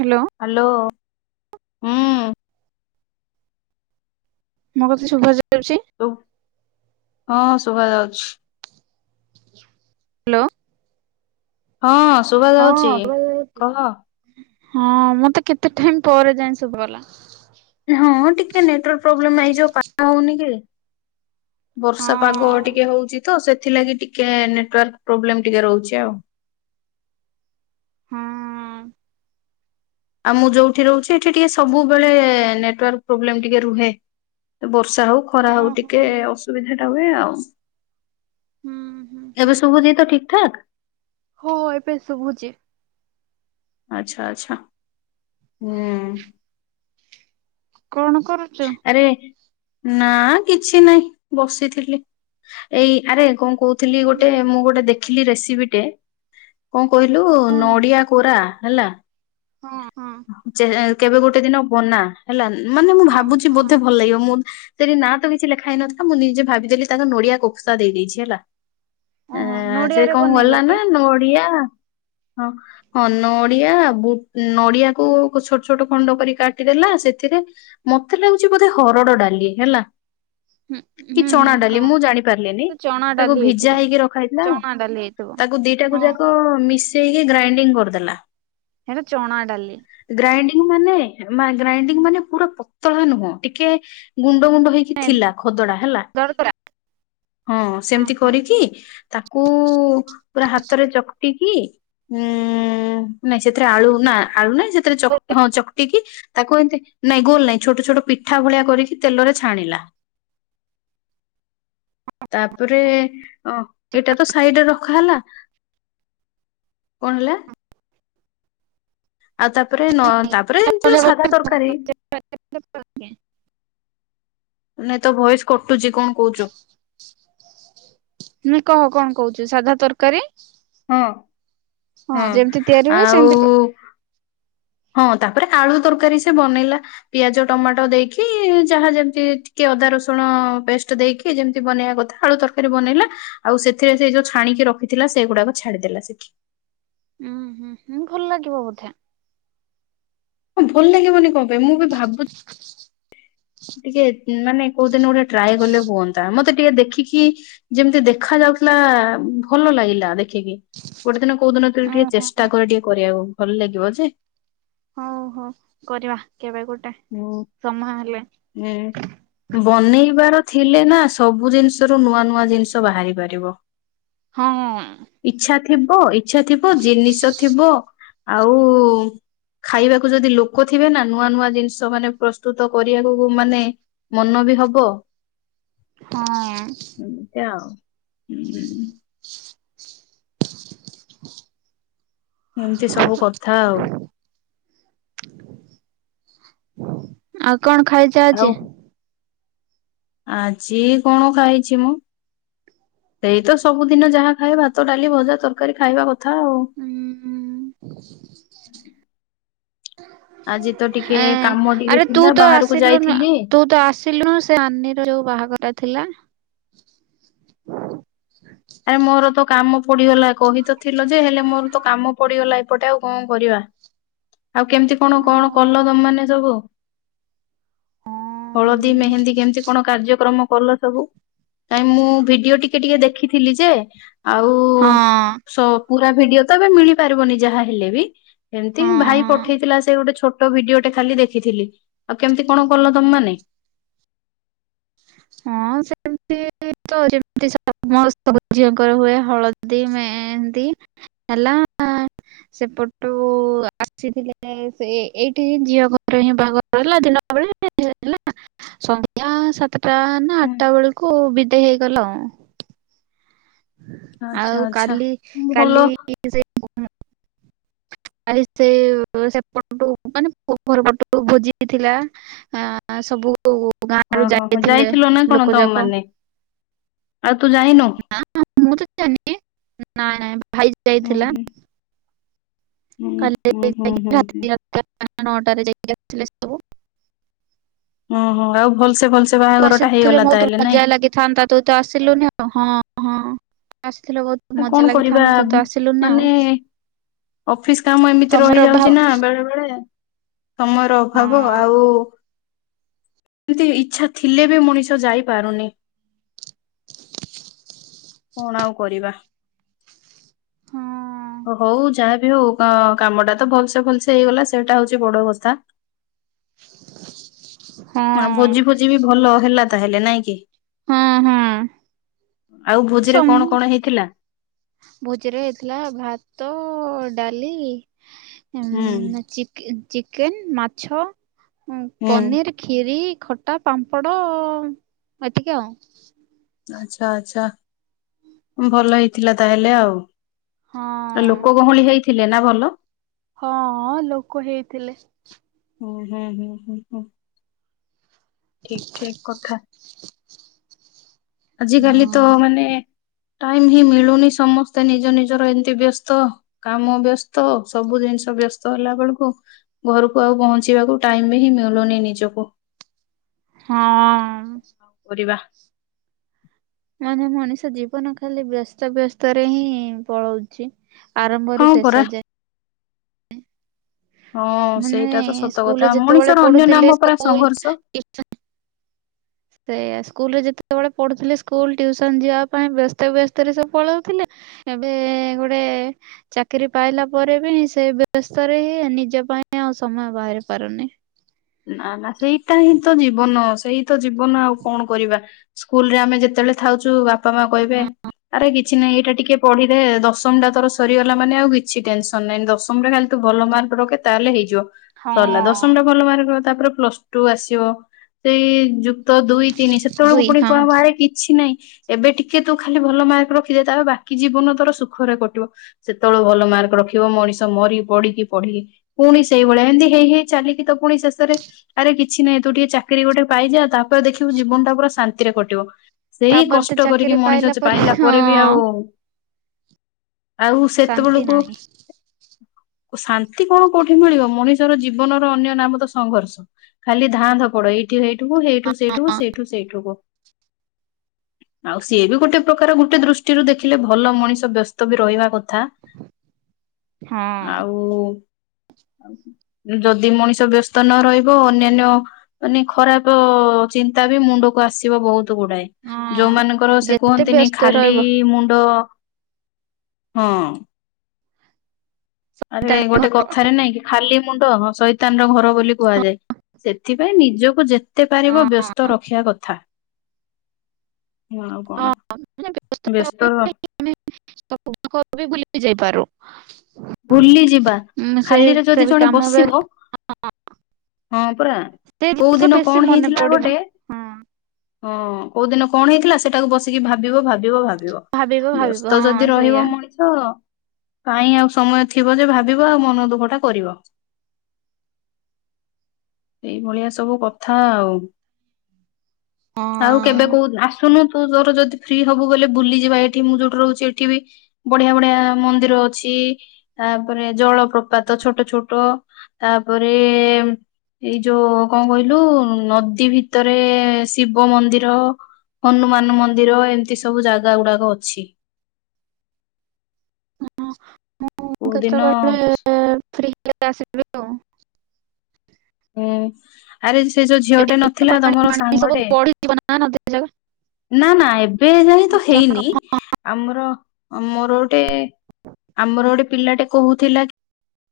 Hello. Hello. ମୋ କଥା ଶୁବା ଯାଉଚି? ଟୁ ହଁ ଶୁଭା ଯାଉଛି। ଲୋ ହଁ। ଶୁଭା ହଁ ଯାଉଛି କହ। ହଁ ମତେ କେତେ ଟାଇମ୍ ପରେ ଯାଇଁ ଶୁଭା ଗଲା। ହଁ ଟିକେ ନେଟୱାର୍ ପ୍ରୋବ୍ଲେମ୍ ଏଇ ଯୋଉ ପା ମ ହଉନି କି? ବର୍ଷା ପାଗ ହଁ ଟିକେ ହଉଚି ତ ସେଥିଲାଗି ଟିକେ ନେଟୱାର୍କ ପ୍ରୋବ୍ଲେମ ଟିକେ ରହୁଚି ଆଉ। ହଁ। ଆଉ ମୁଁ ଯୋଉଠି ରହୁଚି ଏଠି ଟିକିଏ ସବୁବେଳେ ନେଟୱାର୍କ ପ୍ରୋବ୍ଲେମ ଟିକିଏ ରୁହେ। ବର୍ଷା ହଉ। ଖରା ହଁ ହଉ ହଁ ଟିକେ ଅସୁବିଧା ଟା ହୁଏ ଆଉ ହୁଁ ହୁଁ ଏବେ ସବୁ ଯିଏ ତ ଠିକ ଠାକ୍ ହ ଏବେ ସୁବୁଚି। ଆଛା ଆଚ୍ଛା ହୁଁ। କଣ କର ଆରେ ନା କିଛି ନାହିଁ ବସିଥିଲି ଏଇ ଆରେ କଣ କହୁ ଥିଲି ଗୋଟେ ମୁଁ ଗୋଟେ ଦେଖିଲି ରେସିପିଟେ। କଣ କହିଲୁ କଣ ନଡିଆ କୋରା ହେଲା। ହଁ ହୁଁ। ଯେ କେବେ ଗୋଟେ ଦିନ ବନା ହେଲା ମାନେ ମୁଁ ହଁ ଭାବୁଛି କହ ବୋଧେ ଭଲ ଲାଗିବ ମୁଁ ସେଠି ନାଁ ତ କିଛି ଲେଖା ହେଇନଥିଲା ମୁଁ ନିଜେ ଭାବି ଦେଲି ତାଙ୍କ ନଡିଆ କୋଫସା ଦେଇ ଦେଇଛି ହେଲା। ଓହୋ ହଁ ସେ ନଡିଆରେ କଁ ବନେଇଲ କି? କଲାନା ନଡ଼ିଆ ହଁ। ହଁ ନଡିଆ ବୁ ନଡିଆକୁ ଛୋଟ ଛୋଟ ଖଣ୍ଡ କରି କାଟିଦେଲା ସେଥିରେ। ମତେ ଲାଗୁଚି ବୋଧେ ହରଡ଼ ଡାଲି ହେଲା। ହୁଁ କି ହୁଁ ହୁଁ ଚଣା ଡାଲି କହ ମୁଁ ଜାଣି ପାରିଲିନି ସେ ଚଣା ତାକୁ ଡାଲି ହେଇଥିବ ଭିଜା ହେଇକି ରଖା ହେଇଥିଲା। ଚଣା ଡାଲି ହେଇଥିବ ତାକୁ ହଁ। ଦିଟାକୁ ଯାକ ମିଶେଇକି ଗ୍ରାଇଣ୍ଡିଙ୍ଗ କରିଦେଲା। ହେରା ଚଣା ଡାଲି। ଗ୍ରାଇଡିଙ୍ଗ ମାନେ ମା ଗ୍ରାଇଣ୍ଡିଙ୍ଗ ମାନେ ପୁରା ପ ପତଳା ନୁହଁ ଟିକେ ଗୁଣ୍ଡ ଗୁଣ୍ଡ ହେଇକି ଥିଲା ଖଦଡା ହେଲା। ଦରଦରା ହଁ ସେମିତି କରିକି ତାକୁ ପୁରା ହାତରେ ଚକଟି କି ହୁଁ। ନାଇଁ ସେଥିରେ ଆଳୁ ନା ଆଳୁ ନାଇଁ ସେଥିରେ ଚକ ହଁ ଚକଟି କିି ତାକୁ ଏମିତି ନାଇଁ ଗୋଲ ନାଇଁ। ଛୋଟ ଛୋଟ ପିଠା ଭଳିଆ କରିକି ତେଲରେ ଛାଣିଲା। ତାପରେ ଅ ଏଟା ତ ସାଇଡରେ ରଖା ହେଲା। କଣ ହେଲା? ଆଉ ତାପରେ ନ ତାପରେ ଏମିତି ସାଧା ତରକାରୀ। ନାଇଁ ତ ଭଏସ କଟୁଚି କଣ କହୁଚୁ। ନା କହ କଣ କହୁଚୁ ସାଧା ତରକାରୀ। ହଁ ହଁ ଯେମିତି ତିଆରି ହୁଏ ଆଉ ସେମତି କ ହଁ ତାପରେ ଆଳୁ ତରକାରୀ ସେ ବନେଇଲା। ପିଆଜ ଟମାଟୋ ଦେଇକି ଯାହା ଯେମିତି ଟିକେ ଅଦା ରସୁଣ ପେଷ୍ଟ ଦେଇକି। କି ଯେମିତି ବନେଇବା କଥା ଆଳୁ ତରକାରୀ ବନେଇଲା। ଆଉ ସେଥିରେ ସେ ଯୋଉ ଛାଣିକି ରଖିଥିଲା ସେଗୁଡାକ ଛାଡିଦେଲା ସେଠି। ଉୁଁ ହୁଁ ହୁଁ ଭଲ ଲାଗିବ ବଧେ। ହଁ ଭଲ ଲାଗିବନି କଣ ପାଇଁ ମୁଁ ବି ଭାବୁ ଟିକେ ମାନେ କୋଉଦିନ ଗୋଟେ ଟ୍ରାଏ କଲେ ହୁଅନ୍ତା ମତେ ଟିକେ ଦେଖିକି। ଯେମିତି ଦେଖା ଯାଉଥିଲା ଭଲ ଲାଗିଲା ଦେଖିକି। ଗୋଟେ ଦିନ କୋଉଦିନ ଟିକେ ଓହୋ ଚେଷ୍ଟା ହଁ। କରେ ଟିକେ କରିବାକୁ ଭଲ ଲାଗିବ ଯେ। ହଉ ହ କରିବା କେବେ ଗୋଟେ। ମୁଁ ସମୟ ହେଲେ। ହେ ବନେଇବାର ଥିଲେ ନା, ସବୁ ଜିନିଷରୁ ନୂଆ ନୂଆ ଜିନିଷ ବାହାରି ପାରିବ। ହଁ-ଅଁ-ଉଁ। ଇଛା ଥିବ, ଇଛା ଥିବ ଜିନିଷ ଥିବ। ଆଉ-ଉଁ ଖାଇବାକୁ ଯଦି ଲୋକ ଥିବେ ନା, ନୂଆ ନୂଆ ଜିନ୍ସ ତମାନେ ପ୍ରସ୍ତୁତ କରିବାକୁ ମାନେ, ମନ ବି ହବ। ହଁ-ଅଁ ଏମିତି ଆଉ, ହୁଁ। ଏମିତି ସବୁ କଥା ଆଉ। ଆଉ କଣ ଖାଇଚ ଆଉ ଆଜି? ଆଜି କଣ ଖାଇଛି ମୁଁ? ସେଇ ତ ସବୁଦିନ ଯାହା ଖାଏ, ଭାତ୍ ତ, ଡାଲି, ଭଜା, ତରକାରୀ ଖାଇବା କଥା ଆଉ। ଉଁ, ଆଜି ତ ଟିକେ ଉଁ। କାମ ଏଁ, ଟିକେ ଆରେ ତୁ ଥିଲା ତ ବାହାରକୁ ଆସିଲୁନୁ, ଯାଇଥିଲି ତୁ ତ ଆସ୍ ତିଲୁନୁ, ସେ ଆନିର ଯୋଉ ବାହାଘରଟା ଥିଲା। ଆରେ ମୋର ତ କାମ ପଡିଗଲା। କହି ତ ଥିଲ ଯେ, ହେଲେ ମୋର ତ କାମ ପଡିଗଲା ଏପଟେ ଆଉ, କଣ କରିବା? ଆଉ କେମିତି କଣ ହଁ କଣ କଲ ତମ ମାନେ ସବୁ? ହଳଦୀ ମେହେନ୍ଦୀ କେମିତି କଣ କାର୍ଯ୍ୟକ୍ରମ କଲ ସବୁ? କାଇଁ ମୁଁ ଭିଡିଓ ଟିକେ ଟିକେ ଦେଖିଥିଲି ଯେ, ଆଉ-ଉ ହଁ ସ ପୁରା ଭିଡିଓ ତ ଏବେ ମିଳି ପାରିବନି, ଯାହା ହେଲେ ବି। ଏମିତି ଭାଇ ହଁ ପଠେଇଥିଲା ସେ ଗୋଟେ ଛୋଟ୍ ଟ ଭିଡିଓ ଟେ ଖାଲି ଦେଖିଥିଲି। ଆଉ କେମିତି କଣ କଲ, ତମମାନେ? ହଁ, ସେମତି-ଇ। ତ ଯେମିତି ସମସ୍ତ ଝିଅଙ୍କର ହୁଏ, ହଳଦୀ ମେହେନ୍ଦୀ। ହେଲା ଆଁ ସେପଟୁ ଆସିଥିଲେ ସେ, ଏଇଠିି ଝିଅ ଘର ହିଁ ବାହାଘର ହିଲା ଦିନ ବେଳେ-ଏ ନାଁ, ସନ୍ଧ୍ୟା ସାତ୍ ଯାହାହେନେ ହୁଁ ଆଠଟା ବେଳକୁ ବିଦେଇ ହେଇଗଲା ଆଉ। ଆଚ୍ଛା ଆଉ ଆଚ୍ଛା କାଲି, ଭଲ କାଲି-ଇ ସେ ଆରେ ସେ ସେପଟୁ ମାନେ, ଘର ପଟୁ ଭୋଜି ହେଇଥିଲା। ଆଁ ସବୁ ଗାଁରୁ ଓହୋ! ହୋ! ଯାଇଥିଲେ ଯାଇଥିଲ ନା କଣ ଲୋକ ତମ ଯାକ ମାନେ! ଆଉ ତୁ ଯାଇନୁ? ମୁଁ ତ ଯାନି। ନାଇଁ, ନାଇଁ, ଭାଇ ହୁଁ ଯାଇଥିଲା। ହୁଁ ହୁଁ କାଲି ହୁଁ ହୁଁ ହୁଁ ହୁଁ। ଯାଇକି ରା [inaudible] ନଅଟାରେ ଯାଇକି ଆଥିଲେ ସବୁ। ଓ ହୋ! ଆଉ ଭଲ୍ ସେ, ଭଲ୍ ସେ ତୁ ଆସିଥିଲେ, ବହୁତ ମଜା ଲାଗିଥାନ୍ତା। ତୁ ତ ଆସିଲୁନି ଆଉ, ହଁ-ହଁ- ଆସିଥିଲେ ବହୁତ ମଜା କଣ କରିବା ଲାଗିଥାନ୍ତା ତୁ ତ ଆସିଲୁନି ଆଉ ମାନେ ଅଫିସ କାମ ଏମିତି ତମର ଅଭାବ ରହିଯାଉଛି ନା ବେଳେ ବେଳେ, ସମୟର ଅଭାବ। ହଁ। ଆଉ ଏମିତି ଇଚ୍ଛା ଥିଲେ ବି ମଣିଷ ଯାଇପାରୁନି! କଣ ଆଉ କରିବା? ହଁ ଅ ହଉ, ଯାହାବି ହଉ କାମଟା ତ ଭଲ୍ ସେ ଭଲ୍ ସେ ହେଇଗଲା। ସେଇଟା ହଉଚି ବଡ କଥା।। ହଁ, ଭୋଜି ଫୋଜି ବି ଭଲ ହେଲା ତାହେଲେ ନାଇଁ କି? ହଁ, ହୁଁ। ଆଉ ଭୋଜିରେ କଣ ସମ୍ କଣ ହେଇଥିଲା? ଭୋଜିରେ ହେଇଥିଲା ଭାତ, ଡାଲି ହୁଁ। ଚିକ ଚିକେନ ମାଛ ହୁଁ ପନିର ଖିରି ଖଟା ପାମ୍ପଡ଼ ଏତିକି ଆଉ। ଆଛା ଆଛା ଭଲ ହେଇଥିଲା ତାହେଲେ ଆଉ। ହଁ। ଲୋକ ଗହୁଳି ହେଇଥିଲେ ନା ଭଲ? ହଁ ଲୋକ ହେଇଥିଲେ। ହୁଁ ହୁଁ ହୁଁ ହୁଁ ହୁଁ ଠିକ ଠିକ କଥା। ଆଜ କାଲି ତ ହଁ ମାନେ ଟାଇମ ହିଁ ମିଳୁନି ସମସ୍ତେ ନିଜ ନିଜର ଏମତି ବ୍ୟସ୍ତ। କାମ ବ୍ୟସ୍ତ ସବୁ ଜିନିଷ ବ୍ୟସ୍ତ ହେଲା ବେଳକୁ ଘରକୁ ଆଉ ପହଞ୍ଚିବାକୁ ଟାଇମ ହିଁ ମିଳୁନି ନିଜକୁ। ହଁ। କରିବା। ମାନେ ମଣିଷ ଜୀବନ ଖାଲି ବ୍ୟସ୍ତବ ବ୍ୟସ୍ତ ରେ ହିଁ ପଳଉଚି। ହଁ ଆରମ୍ଭରୁ ପରା ଶେଷ ଯାଏ। ହଁ ମାନେ ସେଇଟା ତ ସତ ସ୍କୁଲରେ କଥା ଯେତେବେଳେ ମଣିଷର ଅନ୍ୟ ପଢୁଥିଲେ ନାମ ପରା ସଂଘର୍ଷ [unintelligible] ସେଆ ସ୍କୁଲରେ ଯେତେବେଳେ ପଢ଼ୁଥିଲେ ସ୍କୁଲ ଟଟିୁସନ ଯିବା ପାଇଁ ବ୍ୟସ୍ତ ବ୍ୟସ୍ତରେ ସବୁ ପଳାଉଥିଲେ ଏବେ ଗୋଟେ ଚାକିରି ପାଇଲା ପରେ ବି ସେ ବ୍ୟସ୍ତରେ ହି ନିଜ ପାଇଁ ଆ ଆଉ ସମୟ ବାହାରି ପାରୁନି। ନା ନା ସେଇଟା ହିଁ ତ ଜୀବନ ସେଇ ତ ଜୀବନ ଆଉ କଣ କରିବା। ସ୍କୁଲ ରେ ଆମେ ଯେତେବେଳେ ଖାଉଛୁ ବାପା ମା କହିବେ ଆରେ କିଛି ନାହିଁ ଏଇଟା ଟିକେ ପଢିଦେ ଦଶମ ଟା ତର ସରିଗଲା ମାନେ ଆଉ କିଛି ଟେନସ ନଁ ଦଶମ ରେ ଖାଲି ତୁ ଭଲ ମାର୍କ ରଖେ ତାହେଲେ ହେଇଯିବ। ସରିଲା ଦଶମ ହଁ। ଟା ଭଲ ମାର୍କବ ତାପରେ ପ୍ଲସ ଟୁ ଆସିବ। ସେଇ ଯୁକ୍ ତ ଦୁଇ ତିନି ସେତେବେଳକୁ ଦୁଇ ପୁଣି ହଁ କଣ ବାହାରେ କିଛି ନହିଁ ଏବେ ଟିକେ ତୁ ଖାଲି ଭଲ ମାର୍କ ରଖିଦେ ତାହେ ବାକି ଜୀବନ ତୋର ସୁଖରେ କଟିବ। ସେତେବେଳଳେ ଭଲ ମାର୍କ ରଖିବ ମଣିଷ ମରି ପଢିକି ପଢି ପୁଣି ସେଇଭଳିଆ ଏମିତି ହେଇ ହେଇ ଚାଲିକି ତ ପୁଣି ସେ ଆରେ କିଛି ନାହିଁ ତୁ ଟିକେ ଚାକିରି ଗୋଟେ ପାଇଯା ତାପରେ ଦେଖିବୁ ଜୀବନ ଟା ପୁରା ଶାନ୍ତିରେ କଟିବ। ସେଇ ତାପରେ ତ କଷ୍ଟ କରିକି ଚାକିରି ମଣିଷ ପାଇଲା ପରେ ବି ଆଉ ହଁ ଆଉ ଶାନ୍ତି ସେତେବେଳକୁ ନାହିଁ। ଶାନ୍ତି କଣ କୋଉଠି ମିଳିବ ମଣିଷର ଜୀବନର ଅନ୍ୟ ନାମ ତ ସଂଘର୍ଷ ଖାଲି ଧାଁ ଧପଡ ଏଇଠୁ ହେଇଠୁକୁ ହେଇଠୁ ସେଇଠୁକୁ ସେଇଠୁ ସେଇଠୁକୁ। ଆଉ ସିଏ ବି ଗୋଟେ ପ୍ରକାର ଗୋଟେ ଦୃଷ୍ଟିରୁ ଦେଖିଲେ ଭଲ ମଣିଷ ବ୍ୟସ୍ତ ବି ରହିବା କଥା। ହଁ। ଆଉ ଯଦି ମଣିଷ ବ୍ୟସ୍ତ ନ ରହିବ ଅନ୍ୟାନ୍ୟ ମାନେ ଖରାପ ଚିନ୍ତା ବି ମୁଣ୍ଡକୁ ଆସିବ ବହୁତ ଗୁଡାଏ। ହଁ ଯୋଉମାନାନଙ୍କର ସେ ଯେତେ କୁହନ୍ତିନି ବ୍ୟସ୍ତ ଖାଲି ରହିବ ମୁଣ୍ଡ ହଁ। ଆରେ ତା ଗୋଟେ କ ଥାରେ ନାଇଁ କି ଖାଲି ମୁଣ୍ଡ ସଇତାନ ର ଘର ବୋଲି କୁହାଯାଏ ସେଥିପାଇଁ ନିଜକୁ ଯେ ଏତେ ପାରିବ ବ୍ୟସ୍ତ ହଁ ରଖିବା କଥା ହ ଆଉ କଣ। ହଁ ମାନେ ବ୍ୟସ୍ତ ର [unintelligible] ଯାଇପାରୁ। ବୁଲି ଯିବା ଉଁ ସେଇ ଖାଲିରେ ସେ ଯଦି ବି ଜଣେ କାମ ବେ ବସିବ ହଁ ହଁ ପରା ସେ କୋଉ ଜିନିଷ ଦିନ ବେଶୀ କଣ ମନେ ହେଇଥିଲା ପଡିବ। ଗୋଟେ ହଁ ହଁ କୋଉ ଦିନ କଣ ହେଇଥିଲା ସେଟାକୁ ବସିକି ଭାବିବ ଭାବିବ ଭା ଲିଅ ଭାବିବ ଭାବିବ ବ୍ୟସ୍ତ ହଁ ଯଦି ସେଇଆ। ରହିବ ମଣିଷ କାଇଁ ଆଉ ସମୟ ଥିବ ଯେ ଭାବିବ ଆଉ ମନ ଦୁଃଖଟା କରିବ। ଏଇ ଭଳିଆ ସବୁ କଥା ଆଉ। ଆଉ କେବେ ହଁ। କୋଉ ଆସୁନୁ ତୁ ତୋର ଯଦି ଫ୍ରି ହବୁ ବଲେ ବୁଲିଯିବା ଏଠି ମୁଁ ଯୋଉଠି ରହୁଚି ଏଠି ବି ବଢ଼ିଆ ବଢ଼ିଆ ମନ୍ଦିର ଅଛି। ତାପରେ ଜଳପ୍ରପାତ ଛୋଟ ଛୋଟ ତାପରେ ଏଇ ଯୋଉ କଁ କହିଲୁ ନଦୀ ଭିତରେ ଶିବ ମନ୍ଦିର। ହନୁମାନ ମନ୍ଦିର ଏମତି ସବୁ ଜାଗା ଗୁଡ଼ାକ ଅଛି। ହଁ ମୁଁ କୋଉ ଦିନ କେତବେଳେ ଫ୍ରି ହେଲେ ଆସିବି ଆଉ। ହୁଁ ଆରେ ସେ ଯୋଉ ଝିଅଟେ ଏବେ ତ ନଥିଲା ପାଣି ତମର ପାଣି ସବୁ ସାଙ୍ଗଟେ? ବଢିଯିବ ନା ନଦୀ ଜାଗା। ନାଁ ନାଁ ଏବେ ଯାଇଁ ତ ମୁଁ ହେଇନି। ଆମର ଅଁ ମୋର ଗୋଟେ ଆମର ଗୋଟେ ପିଲାଟେ କହୁଥିଲା